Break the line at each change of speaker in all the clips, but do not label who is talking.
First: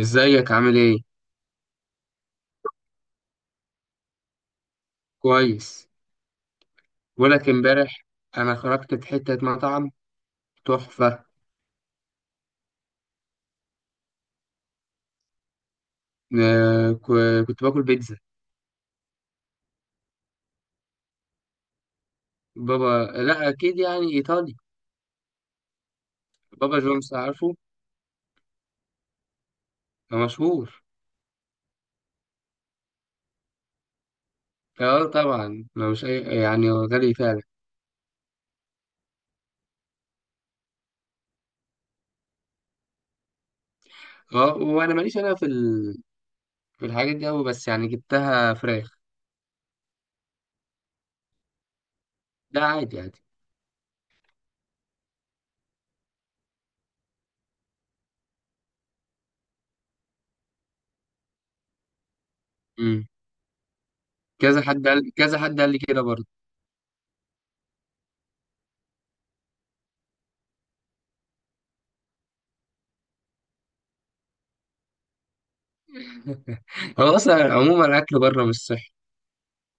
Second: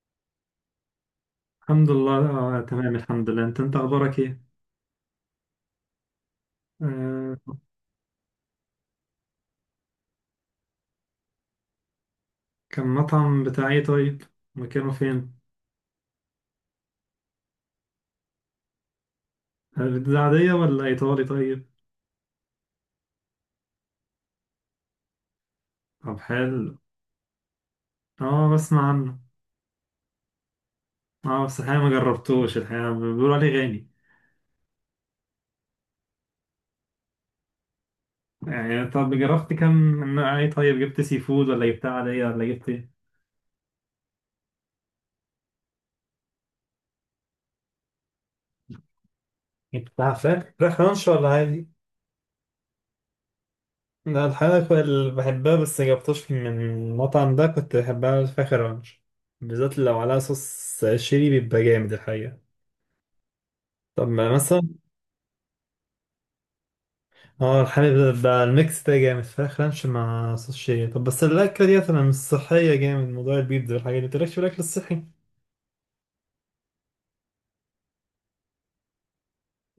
ازيك؟ عامل ايه؟
الحمد لله. تمام الحمد لله. انت اخبارك ايه؟
كويس.
آه،
بقولك امبارح انا خرجت في حته مطعم تحفه.
كان مطعم بتاع ايه طيب؟ مكانه فين؟
كنت باكل بيتزا.
ده عادية ولا ايطالي طيب؟
بابا، لا اكيد يعني ايطالي.
طب
بابا
حلو.
جونز، عارفه؟
اه، بسمع عنه.
ده مشهور.
اه بس الحقيقة ما جربتوش، الحقيقة بيقولوا عليه غالي.
اه، طبعا لو مش اي، يعني هو غالي فعلا.
يعني طب جربت كم نوع ايه طيب؟ جبت سي فود ولا جبتها عادية ولا جبت ايه؟
اه، وانا ماليش، في الحاجات دي قوي، بس يعني جبتها فراخ.
جبتها فراخ، فراخ رانش ولا عادي؟
ده عادي عادي.
لا الحقيقة كنت بحبها بس جبتوش من المطعم ده، كنت بحبها فراخ رانش بالذات لو عليها صوص شيري بيبقى جامد الحقيقة.
امم.
طب ما مثلا،
كذا حد قال لي كده برضه.
اه الحليب ده، الميكس ده جامد، فراخ رانش مع صوص شيا. طب بس الأكلة دي أنا مش صحية جامد، موضوع البيتزا والحاجات دي متقلقش في الأكل الصحي.
هو اصلا عموما الاكل بره مش صحي.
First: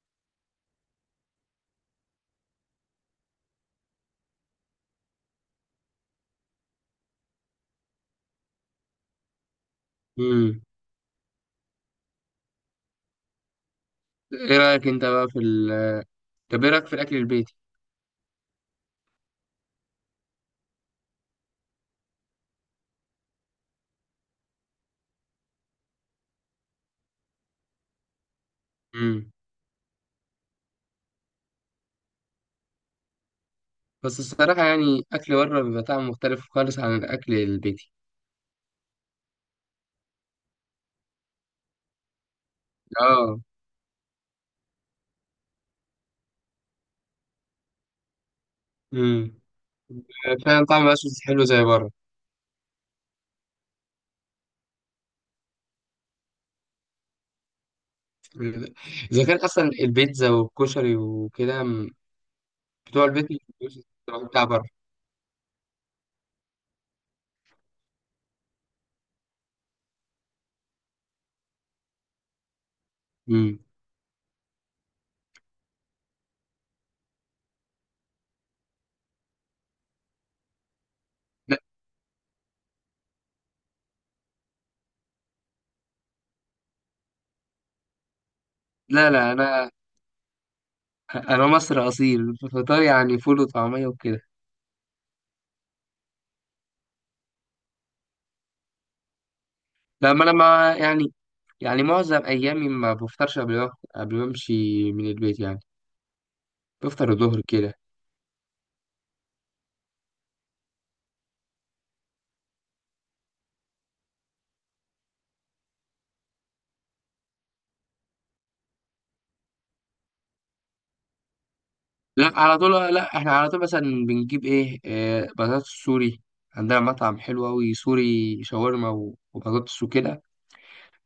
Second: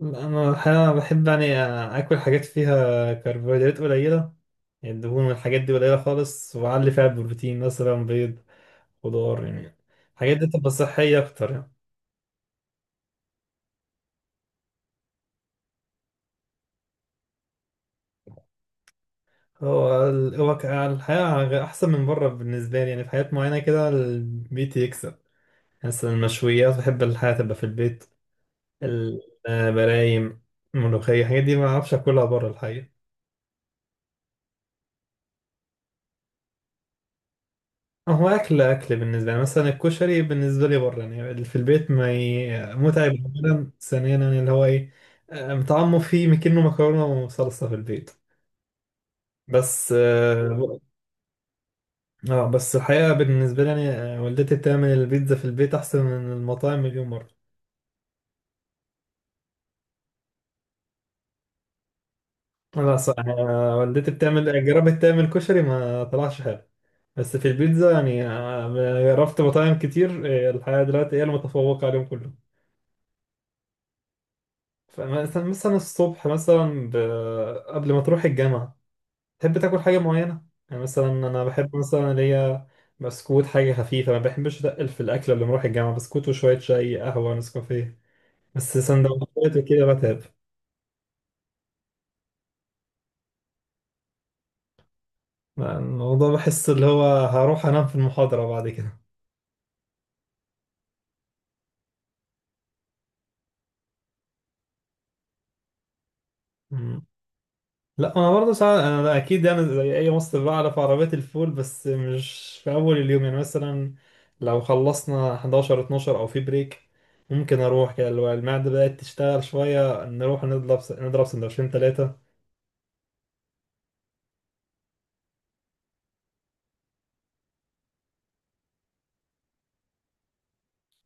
أنا الحقيقة بحب يعني آكل حاجات فيها كربوهيدرات قليلة، يعني الدهون والحاجات دي قليلة خالص، وأعلي فيها بروتين مثلا بيض، خضار يعني. الحاجات دي
امم.
تبقى صحية أكتر يعني.
ايه رايك انت بقى في ال... طب ايه رايك في الاكل البيتي؟
هو ال- هو ك- الحقيقة أحسن من بره بالنسبة لي، يعني في حاجات معينة كده البيت يكسب. مثلا المشويات بحب الحياة تبقى في البيت.
امم.
الملايم، الملوخية، الحاجات دي ما أعرفش أكلها بره الحقيقة.
بس الصراحة، يعني أكل بره بيبقى طعمه مختلف خالص عن الأكل البيتي.
هو أكل بالنسبة لي مثلا الكشري، بالنسبة لي بره يعني، اللي في البيت ما ي... متعب.
اه.
أولا ثانيا يعني اللي هو إيه، متعمق فيه، مكنه مكرونة وصلصة في البيت
امم.
بس.
فعلا طعمه مبقاش حلو زي بره.
بس الحقيقة بالنسبة لي يعني، والدتي بتعمل البيتزا في البيت أحسن من المطاعم مليون مرة.
إذا كان أصلا البيتزا والكشري وكده، بتوع
خلاص،
البيت مش بيبقوش
والدتي
زي بتاع بره.
بتعمل، جربت تعمل كشري ما طلعش حلو، بس في البيتزا يعني، جربت مطاعم كتير. الحقيقة دلوقتي هي المتفوقة عليهم كلهم.
امم.
فمثلا الصبح مثلا قبل ما تروح الجامعة تحب تاكل حاجة معينة، يعني مثلا أنا
لا،
بحب مثلا اللي هي بسكوت، حاجة خفيفة، ما بحبش أتقل في الأكل قبل ما أروح الجامعة، بسكوت وشوية شاي، قهوة، نسكافيه، بس
لا، لا،
سندوتشات
أنا
وكده بتعب.
أنا مصري أصيل، فطار يعني فول وطعمية وكده.
الموضوع بحس اللي هو هروح أنام في المحاضرة بعد كده.
لما أنا ما يعني يعني معظم أيامي ما بفطرش قبل ما أمشي من البيت، يعني بفطر الظهر كده.
لا انا برضه ساعات، انا اكيد انا زي اي مصري بعرف عربيات الفول، بس مش في اول اليوم يعني. مثلا لو خلصنا 11 12 او في بريك ممكن اروح كده، اللي هو المعده بدات تشتغل شويه، نروح نضرب سندوتشين ثلاثه.
لا، احنا على طول مثلا بنجيب إيه، بطاطس سوري. عندنا مطعم حلو أوي سوري شاورما وبطاطس وكده.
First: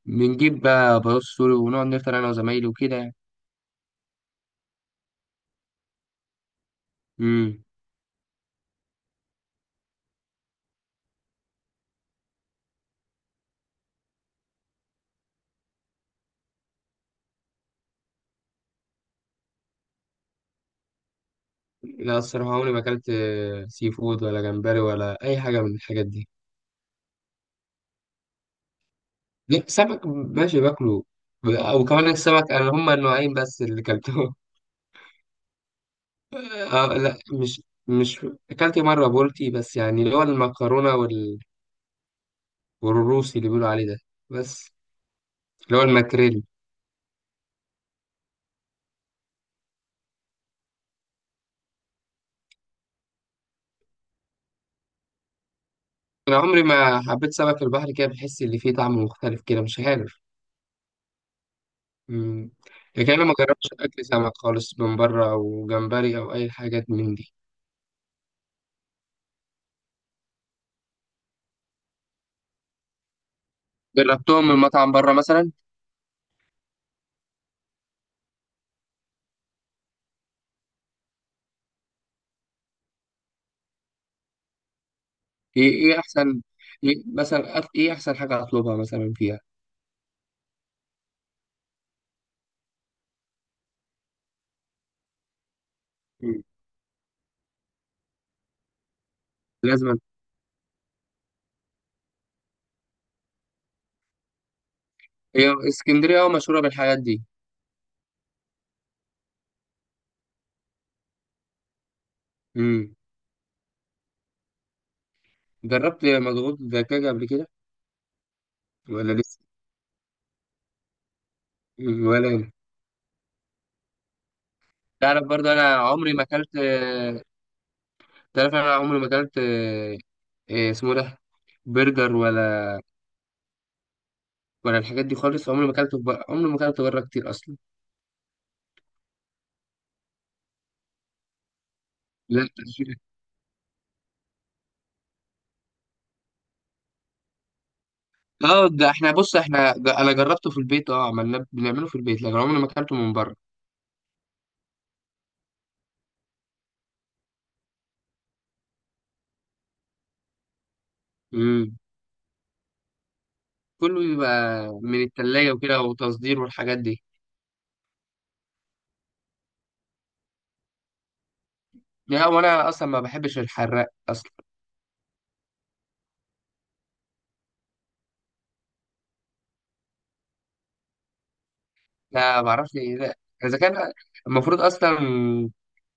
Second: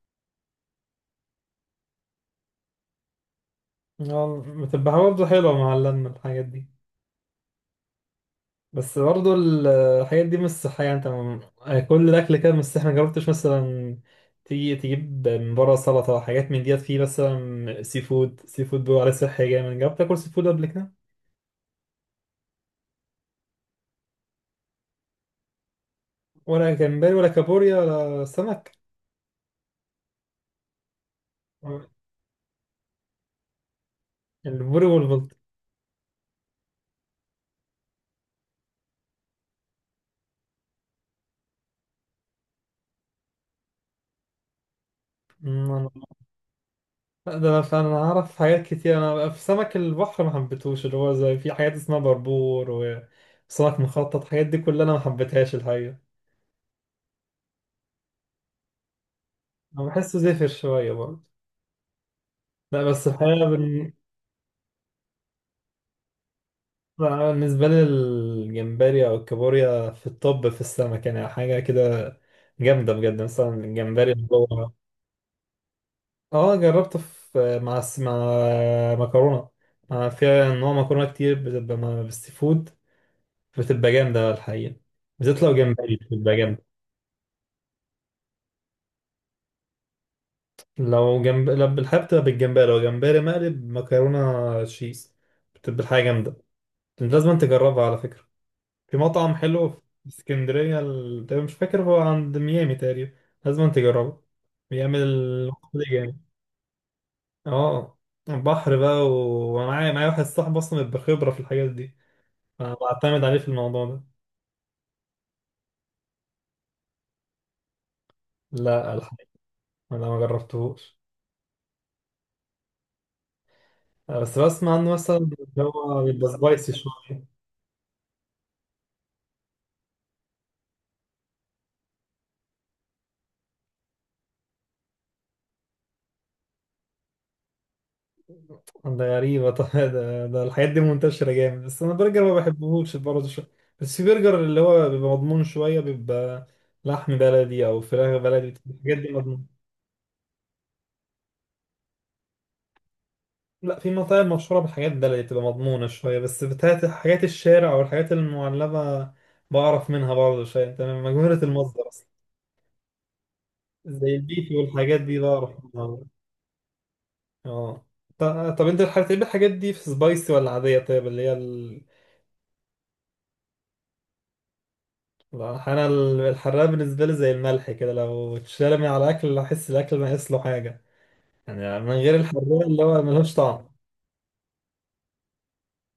بنجيب بقى بطاطس سوري ونقعد نفطر أنا وزمايلي وكده.
بتبقى برضه حلوه مع اللمه الحاجات دي.
امم.
بس برضه الحاجات دي مش صحيه. كل الاكل كده مش صحي. ما جربتش مثلا تيجي تجيب من بره سلطه، حاجات من ديت، فيه مثلا سي فود. سي فود بيقولوا عليه صحي جامد. جربت تاكل سي فود قبل كده؟
لا، الصراحة عمري ما أكلت سي فود ولا جمبري ولا أي حاجة من الحاجات دي.
ولا جمبري ولا كابوريا ولا سمك؟
لا، سمك ماشي باكله. وكمان السمك، أنا هما النوعين بس اللي أكلتهم.
البوري والبلطي؟
آه، لا، مش. أكلت مرة بولتي، بس يعني اللي هو المكرونة والروسي اللي بيقولوا عليه ده، بس
أمم،
اللي هو
أنا-
الماكريل.
لا، ده انا فعلا اعرف حاجات كتير. انا في سمك البحر ما حبيتهوش، اللي هو زي في حاجات اسمها بربور وسمك مخطط، الحاجات دي كلها انا ما حبيتهاش الحقيقه.
انا عمري ما حبيت سمك البحر، كده بحس اللي فيه طعم مختلف كده، مش
انا بحسه
عارف.
زفر شويه برضه.
امم.
لا بس
لكن انا ما
الحقيقه
جربتش
بن...
اكل سمك خالص من بره، او جمبري، او اي حاجات من
لا،
دي.
بالنسبه لي الجمبري او الكابوريا في الطب في السمك يعني حاجه كده جامده بجد. مثلا الجمبري اللي
جربتهم من
هو،
مطعم بره مثلا؟
اه جربته في مع مكرونه، مع فيها نوع مكرونه كتير بتبقى مع بالسي فود، بتبقى جامده الحقيقه، بالذات لو
ايه
جمبري
ايه
بتبقى
احسن
جامده.
ايه احسن حاجه اطلبها مثلا فيها؟
لو جنب، لو بالحب بتبقى بالجمبري، لو جمبري مقلب مكرونه تشيز بتبقى الحاجه جامده.
مم.
لازم تجربها على فكره. في مطعم حلو في
لازما.
اسكندريه، تقريبا مش فاكر، هو عند ميامي تقريبا. لازم تجربه، بيعمل
هي
الوصفة دي جامد.
اسكندريه مشهوره بالحاجات دي.
اه بحر بقى، ومعايا واحد صاحبي اصلا بخبره في الحاجات دي. أنا
امم.
بعتمد عليه في الموضوع ده.
جربت مضغوط دجاج قبل كده
لا
ولا
الحقيقة
لسه؟
أنا ما جربتهوش.
مم، ولا أنا.
بس بسمع عنه، مثلا
تعرف
اللي
برضه انا
هو
عمري ما
بيبقى
اكلت
سبايسي شوية.
تعرف انا عمري ما اكلت إيه اسمه ده، برجر ولا... وانا الحاجات دي خالص، عمري ما اكلته بره كتير اصلا.
ده غريبة طبعا. ده الحاجات دي منتشرة جامد، بس أنا برجر ما
لا
بحبهوش
تأشيرة.
برضه شوية. بس في برجر اللي هو بيبقى مضمون شوية، بيبقى لحم بلدي أو فراخ بلدي،
اه، ده
الحاجات
احنا
دي
بص
مضمون.
احنا ده انا جربته في البيت، اه بنعمله في البيت، لكن عمري ما اكلته من بره.
لا في مطاعم مشهورة بالحاجات بلدي تبقى مضمونة شوية، بس بتاعت حاجات الشارع أو الحاجات المعلبة بعرف منها برضه شوية، أنت مجهولة
امم.
المصدر أصلا.
كله
زي
بيبقى
البيتي والحاجات
من
دي بعرف
التلاجة وكده
منها.
وتصدير والحاجات دي.
اه، ط- طب انت بتحب الحاجات دي في سبايسي ولا عادية طيب، اللي هي ال...؟
لا، وانا اصلا ما بحبش الحراق اصلا.
انا الحراق بالنسبة لي زي الملح كده، لو اتشال من على الاكل احس الاكل ناقص له حاجة، يعني من غير
لا،
الحراق
ما اعرفش
اللي
إيه
هو
ده.
ملوش
اذا
طعم.
كان المفروض اصلا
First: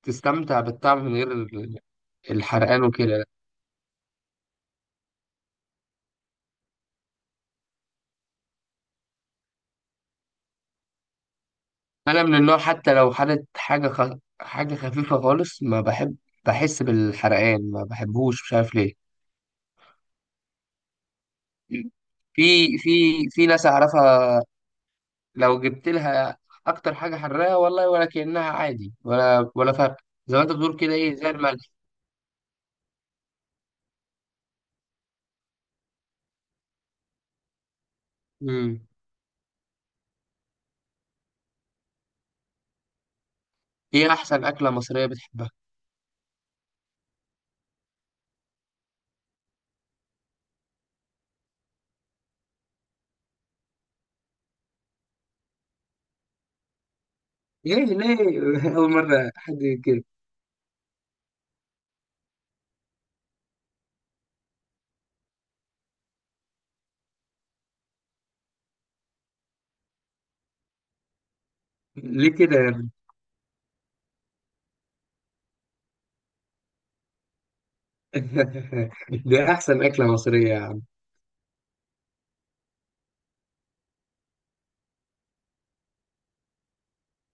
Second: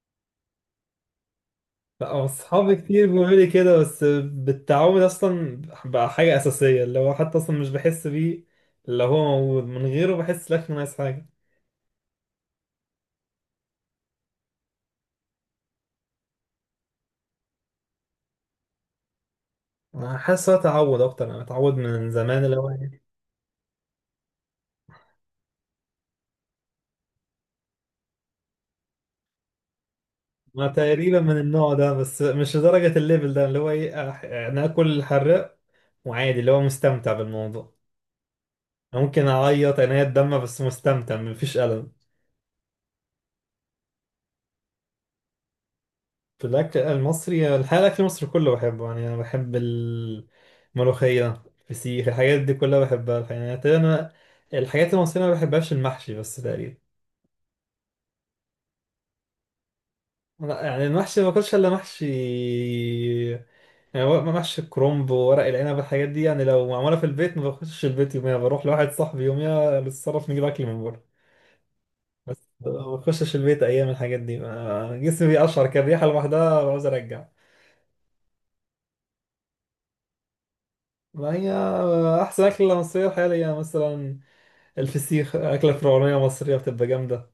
تستمتع بالطعم من غير
لا اصحابي
الحرقان
كتير
وكده.
بيقولوا لي كده، بس بالتعود اصلا بقى حاجة اساسية، اللي هو حتى اصلا مش بحس بيه، اللي هو موجود من غيره بحس الاكل ناقص حاجة.
انا من النوع، حتى لو حدت حاجه خفيفه خالص ما بحب، بحس بالحرقان ما بحبوش، مش عارف ليه.
انا حاسس هو تعود اكتر، انا متعود من
في
زمان اللي هو،
في في ناس اعرفها، لو جبت لها اكتر حاجه حراقه والله ولا كانها عادي، ولا فرق. زي ما انت
ما
بتقول كده، ايه،
تقريبا
زي
من
الملح.
النوع ده، بس مش لدرجة الليفل ده، اللي هو ايه، انا اكل الحراق وعادي اللي هو مستمتع بالموضوع.
امم.
ممكن اعيط انا الدم بس مستمتع، مفيش ألم.
ايه احسن اكله مصريه بتحبها؟
في الاكل المصري الحقيقة الاكل المصري كله بحبه يعني، انا بحب الملوخية، الفسيخ، الحاجات دي كلها بحبها الحقيقة، يعني تقريباً انا الحاجات المصرية ما بحبهاش المحشي بس تقريبا.
ليه؟ ليه؟ اول مره حد يقول كده.
لا، يعني المحشي ما باكلش الا محشي، يعني محشي الكرنب وورق العنب، الحاجات دي يعني لو معمولة في البيت ما بخشش البيت يوميها، بروح لواحد صاحبي يوميها للصرف، نجيب أكل من بره،
ليه
بس
كده يعني؟
ما بخشش البيت أيام الحاجات دي. جسمي بيقشعر كده، الريحة لوحدها بعوز أرجع.
دي احسن اكله مصريه؟
ما هي أحسن أكلة مصرية حاليا مثلا، الفسيخ، أكلة فرعونية مصرية بتبقى جامدة.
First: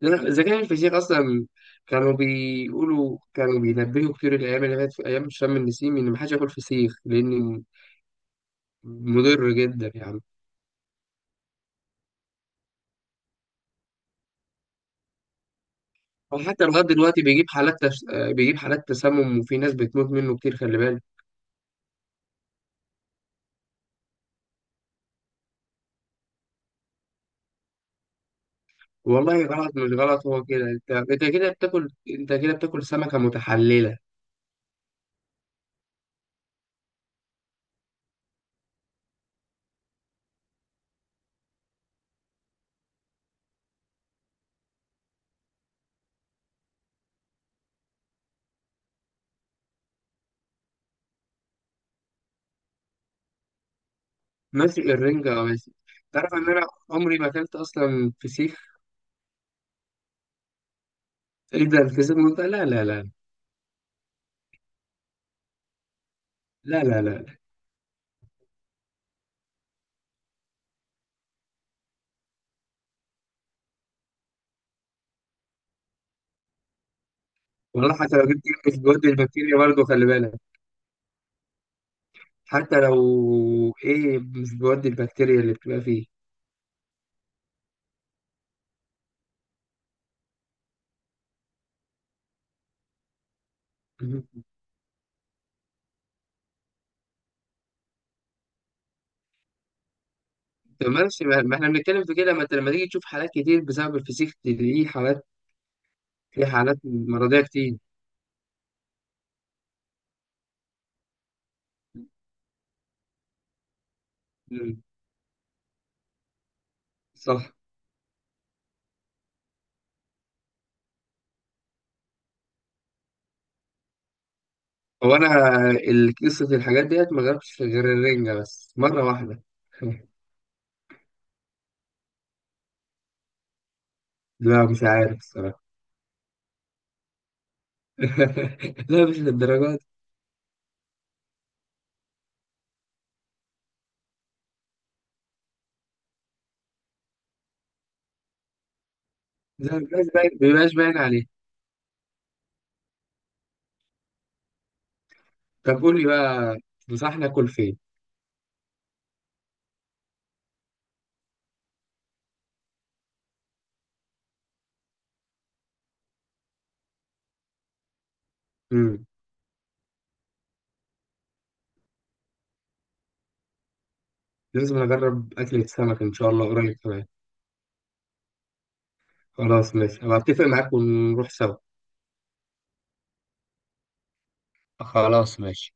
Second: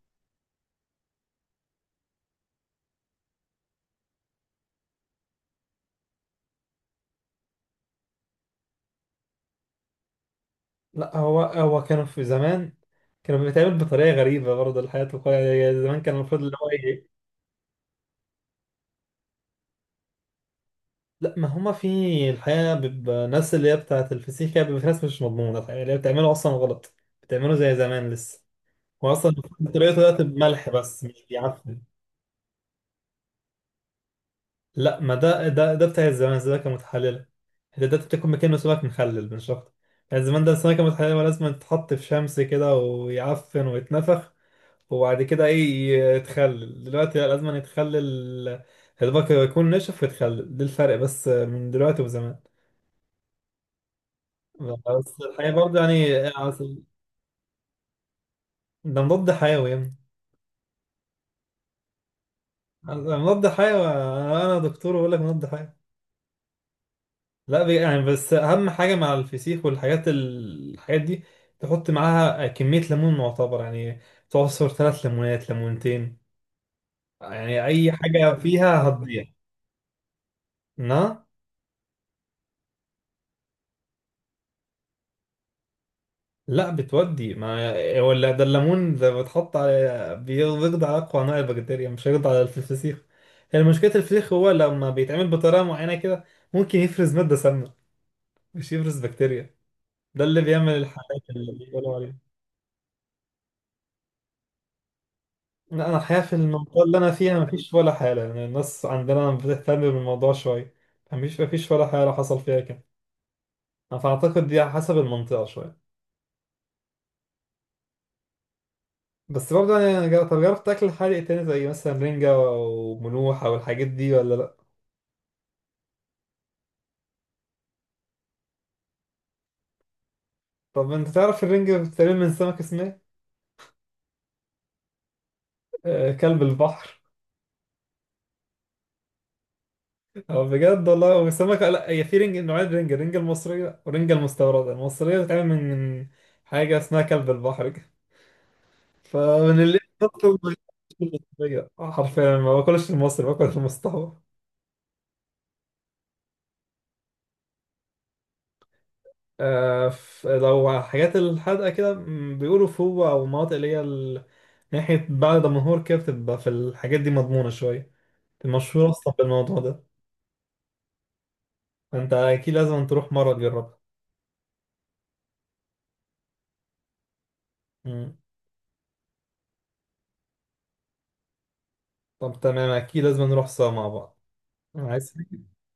لأن الذكاء الفشيخ أصلا، كانوا بينبهوا كتير الأيام اللي فاتت في أيام شم النسيم، إن محدش ياكل فسيخ، لأن مضر جدا يعني.
لا هو كانوا في زمان كانوا بيتعمل بطريقة غريبة برضه، الحياة الواقعية زمان كان المفروض اللي
وحتى
هو
لغاية
إيه؟
دلوقتي، بيجيب حالات تسمم، وفي ناس بتموت منه كتير، خلي بالك.
لا ما هما في الحقيقة بيبقى ناس اللي هي بتاعة الفسيخ، هي بيبقى في ناس مش مضمونة الحقيقة، اللي هي بتعمله أصلا غلط، بتعمله زي زمان لسه. هو أصلا
والله، غلط مش
طريقته دلوقتي
غلط، هو كده.
بملح
أنت
بس
أنت
مش
كده
بيعفن.
بتاكل، أنت كده بتاكل سمكة متحللة.
لا، ما ده بتاع الزمان ده كان متحللة، ده بتاكل مكانه سمك مخلل مش أكتر. يعني زمان ده السمكة المتحللة لازم تتحط في شمس كده ويعفن ويتنفخ وبعد كده إيه يتخلل، دلوقتي لا لازم يتخلل يا دوبك يكون نشف ويتخلل، ده الفرق بس من دلوقتي وزمان.
ماشي
بس
الرنجة،
الحقيقة
ماشي.
برضه يعني
تعرف إن أنا
أصل
عمري ما أكلت أصلا فسيخ؟
ده مضاد حيوي يعني،
إيه ده، الفسيخ مضر؟ لا، لا، لا،
مضاد حيوي. أنا دكتور وأقول لك مضاد حيوي.
لا، لا، لا، لا.
لا، يعني بس أهم حاجة مع الفسيخ والحاجات الحاجات دي، تحط معاها كمية ليمون معتبر يعني، تعصر ثلاث ليمونات، ليمونتين، يعني أي
والله حتى لو
حاجة
جبت كلمة في
فيها
جود
هتضيع.
البكتيريا، برضه خلي بالك.
نعم.
حتى لو، ايه، مش بيودي البكتيريا اللي بتبقى فيه؟
لا بتودي ما هو اللي ده الليمون ده بتحط على بيقضي على اقوى انواع البكتيريا، مش هيقضي على الفسيخ. هي مشكله الفسيخ
مهم.
هو لما بيتعمل بطريقه معينه كده ممكن يفرز ماده سامه، مش يفرز بكتيريا، ده اللي بيعمل
طب
الحالات
ماشي، ما
اللي
احنا
بيقولوا
بنتكلم في
عليها.
كده، ما انت لما تيجي تشوف حالات كتير بسبب الفسيخ، تلاقيه حالات،
لا انا الحقيقه في
في حالات
المنطقه اللي انا فيها
مرضية
مفيش
كتير.
ولا حاله، يعني الناس عندنا بتهتم بالموضوع شويه. مفيش ولا حاله حصل فيها كده، فاعتقد دي على
مم.
حسب المنطقه شويه.
صح.
بس برضه يعني، طب جربت تاكل حادق تاني زي مثلا رنجة وملوحة والحاجات دي ولا لأ؟
هو انا، قصة الحاجات ديت ما جربتش غير الرنجة بس مرة واحدة.
طب انت تعرف الرنج بتتعمل من سمك اسمه ايه؟
لا، مش عارف الصراحة.
كلب البحر.
لا، مش للدرجات.
هو بجد والله هو سمكة، لا هي في رنج نوعين، رنج، الرنج المصرية والرنج المستوردة. المصرية بتتعمل من حاجة اسمها كلب البحر كده، فمن
لا،
اللي بطل ما
مبيبقاش باين
ياكلش
عليه.
المصرية، حرفيا ما باكلش المصري، باكل المستورد.
طب قول لي بقى، تنصحني اكل فين؟
لو حاجات الحدقة كده م، بيقولوا فوق أو مناطق اللي هي ناحية بعد دمنهور كده بتبقى في، الحاجات دي مضمونة شوية، المشهورة
مم.
أصلا بالموضوع ده. فأنت أكيد لازم تروح مرة تجربها.
لازم اجرب اكلة سمك ان شاء الله قريب كمان.
مم.
خلاص ماشي، هبقى اتفق معاك ونروح سوا.
طب تمام، اكيد لازم نروح سوا مع بعض. عايز
خلاص
حاجة؟
ماشي.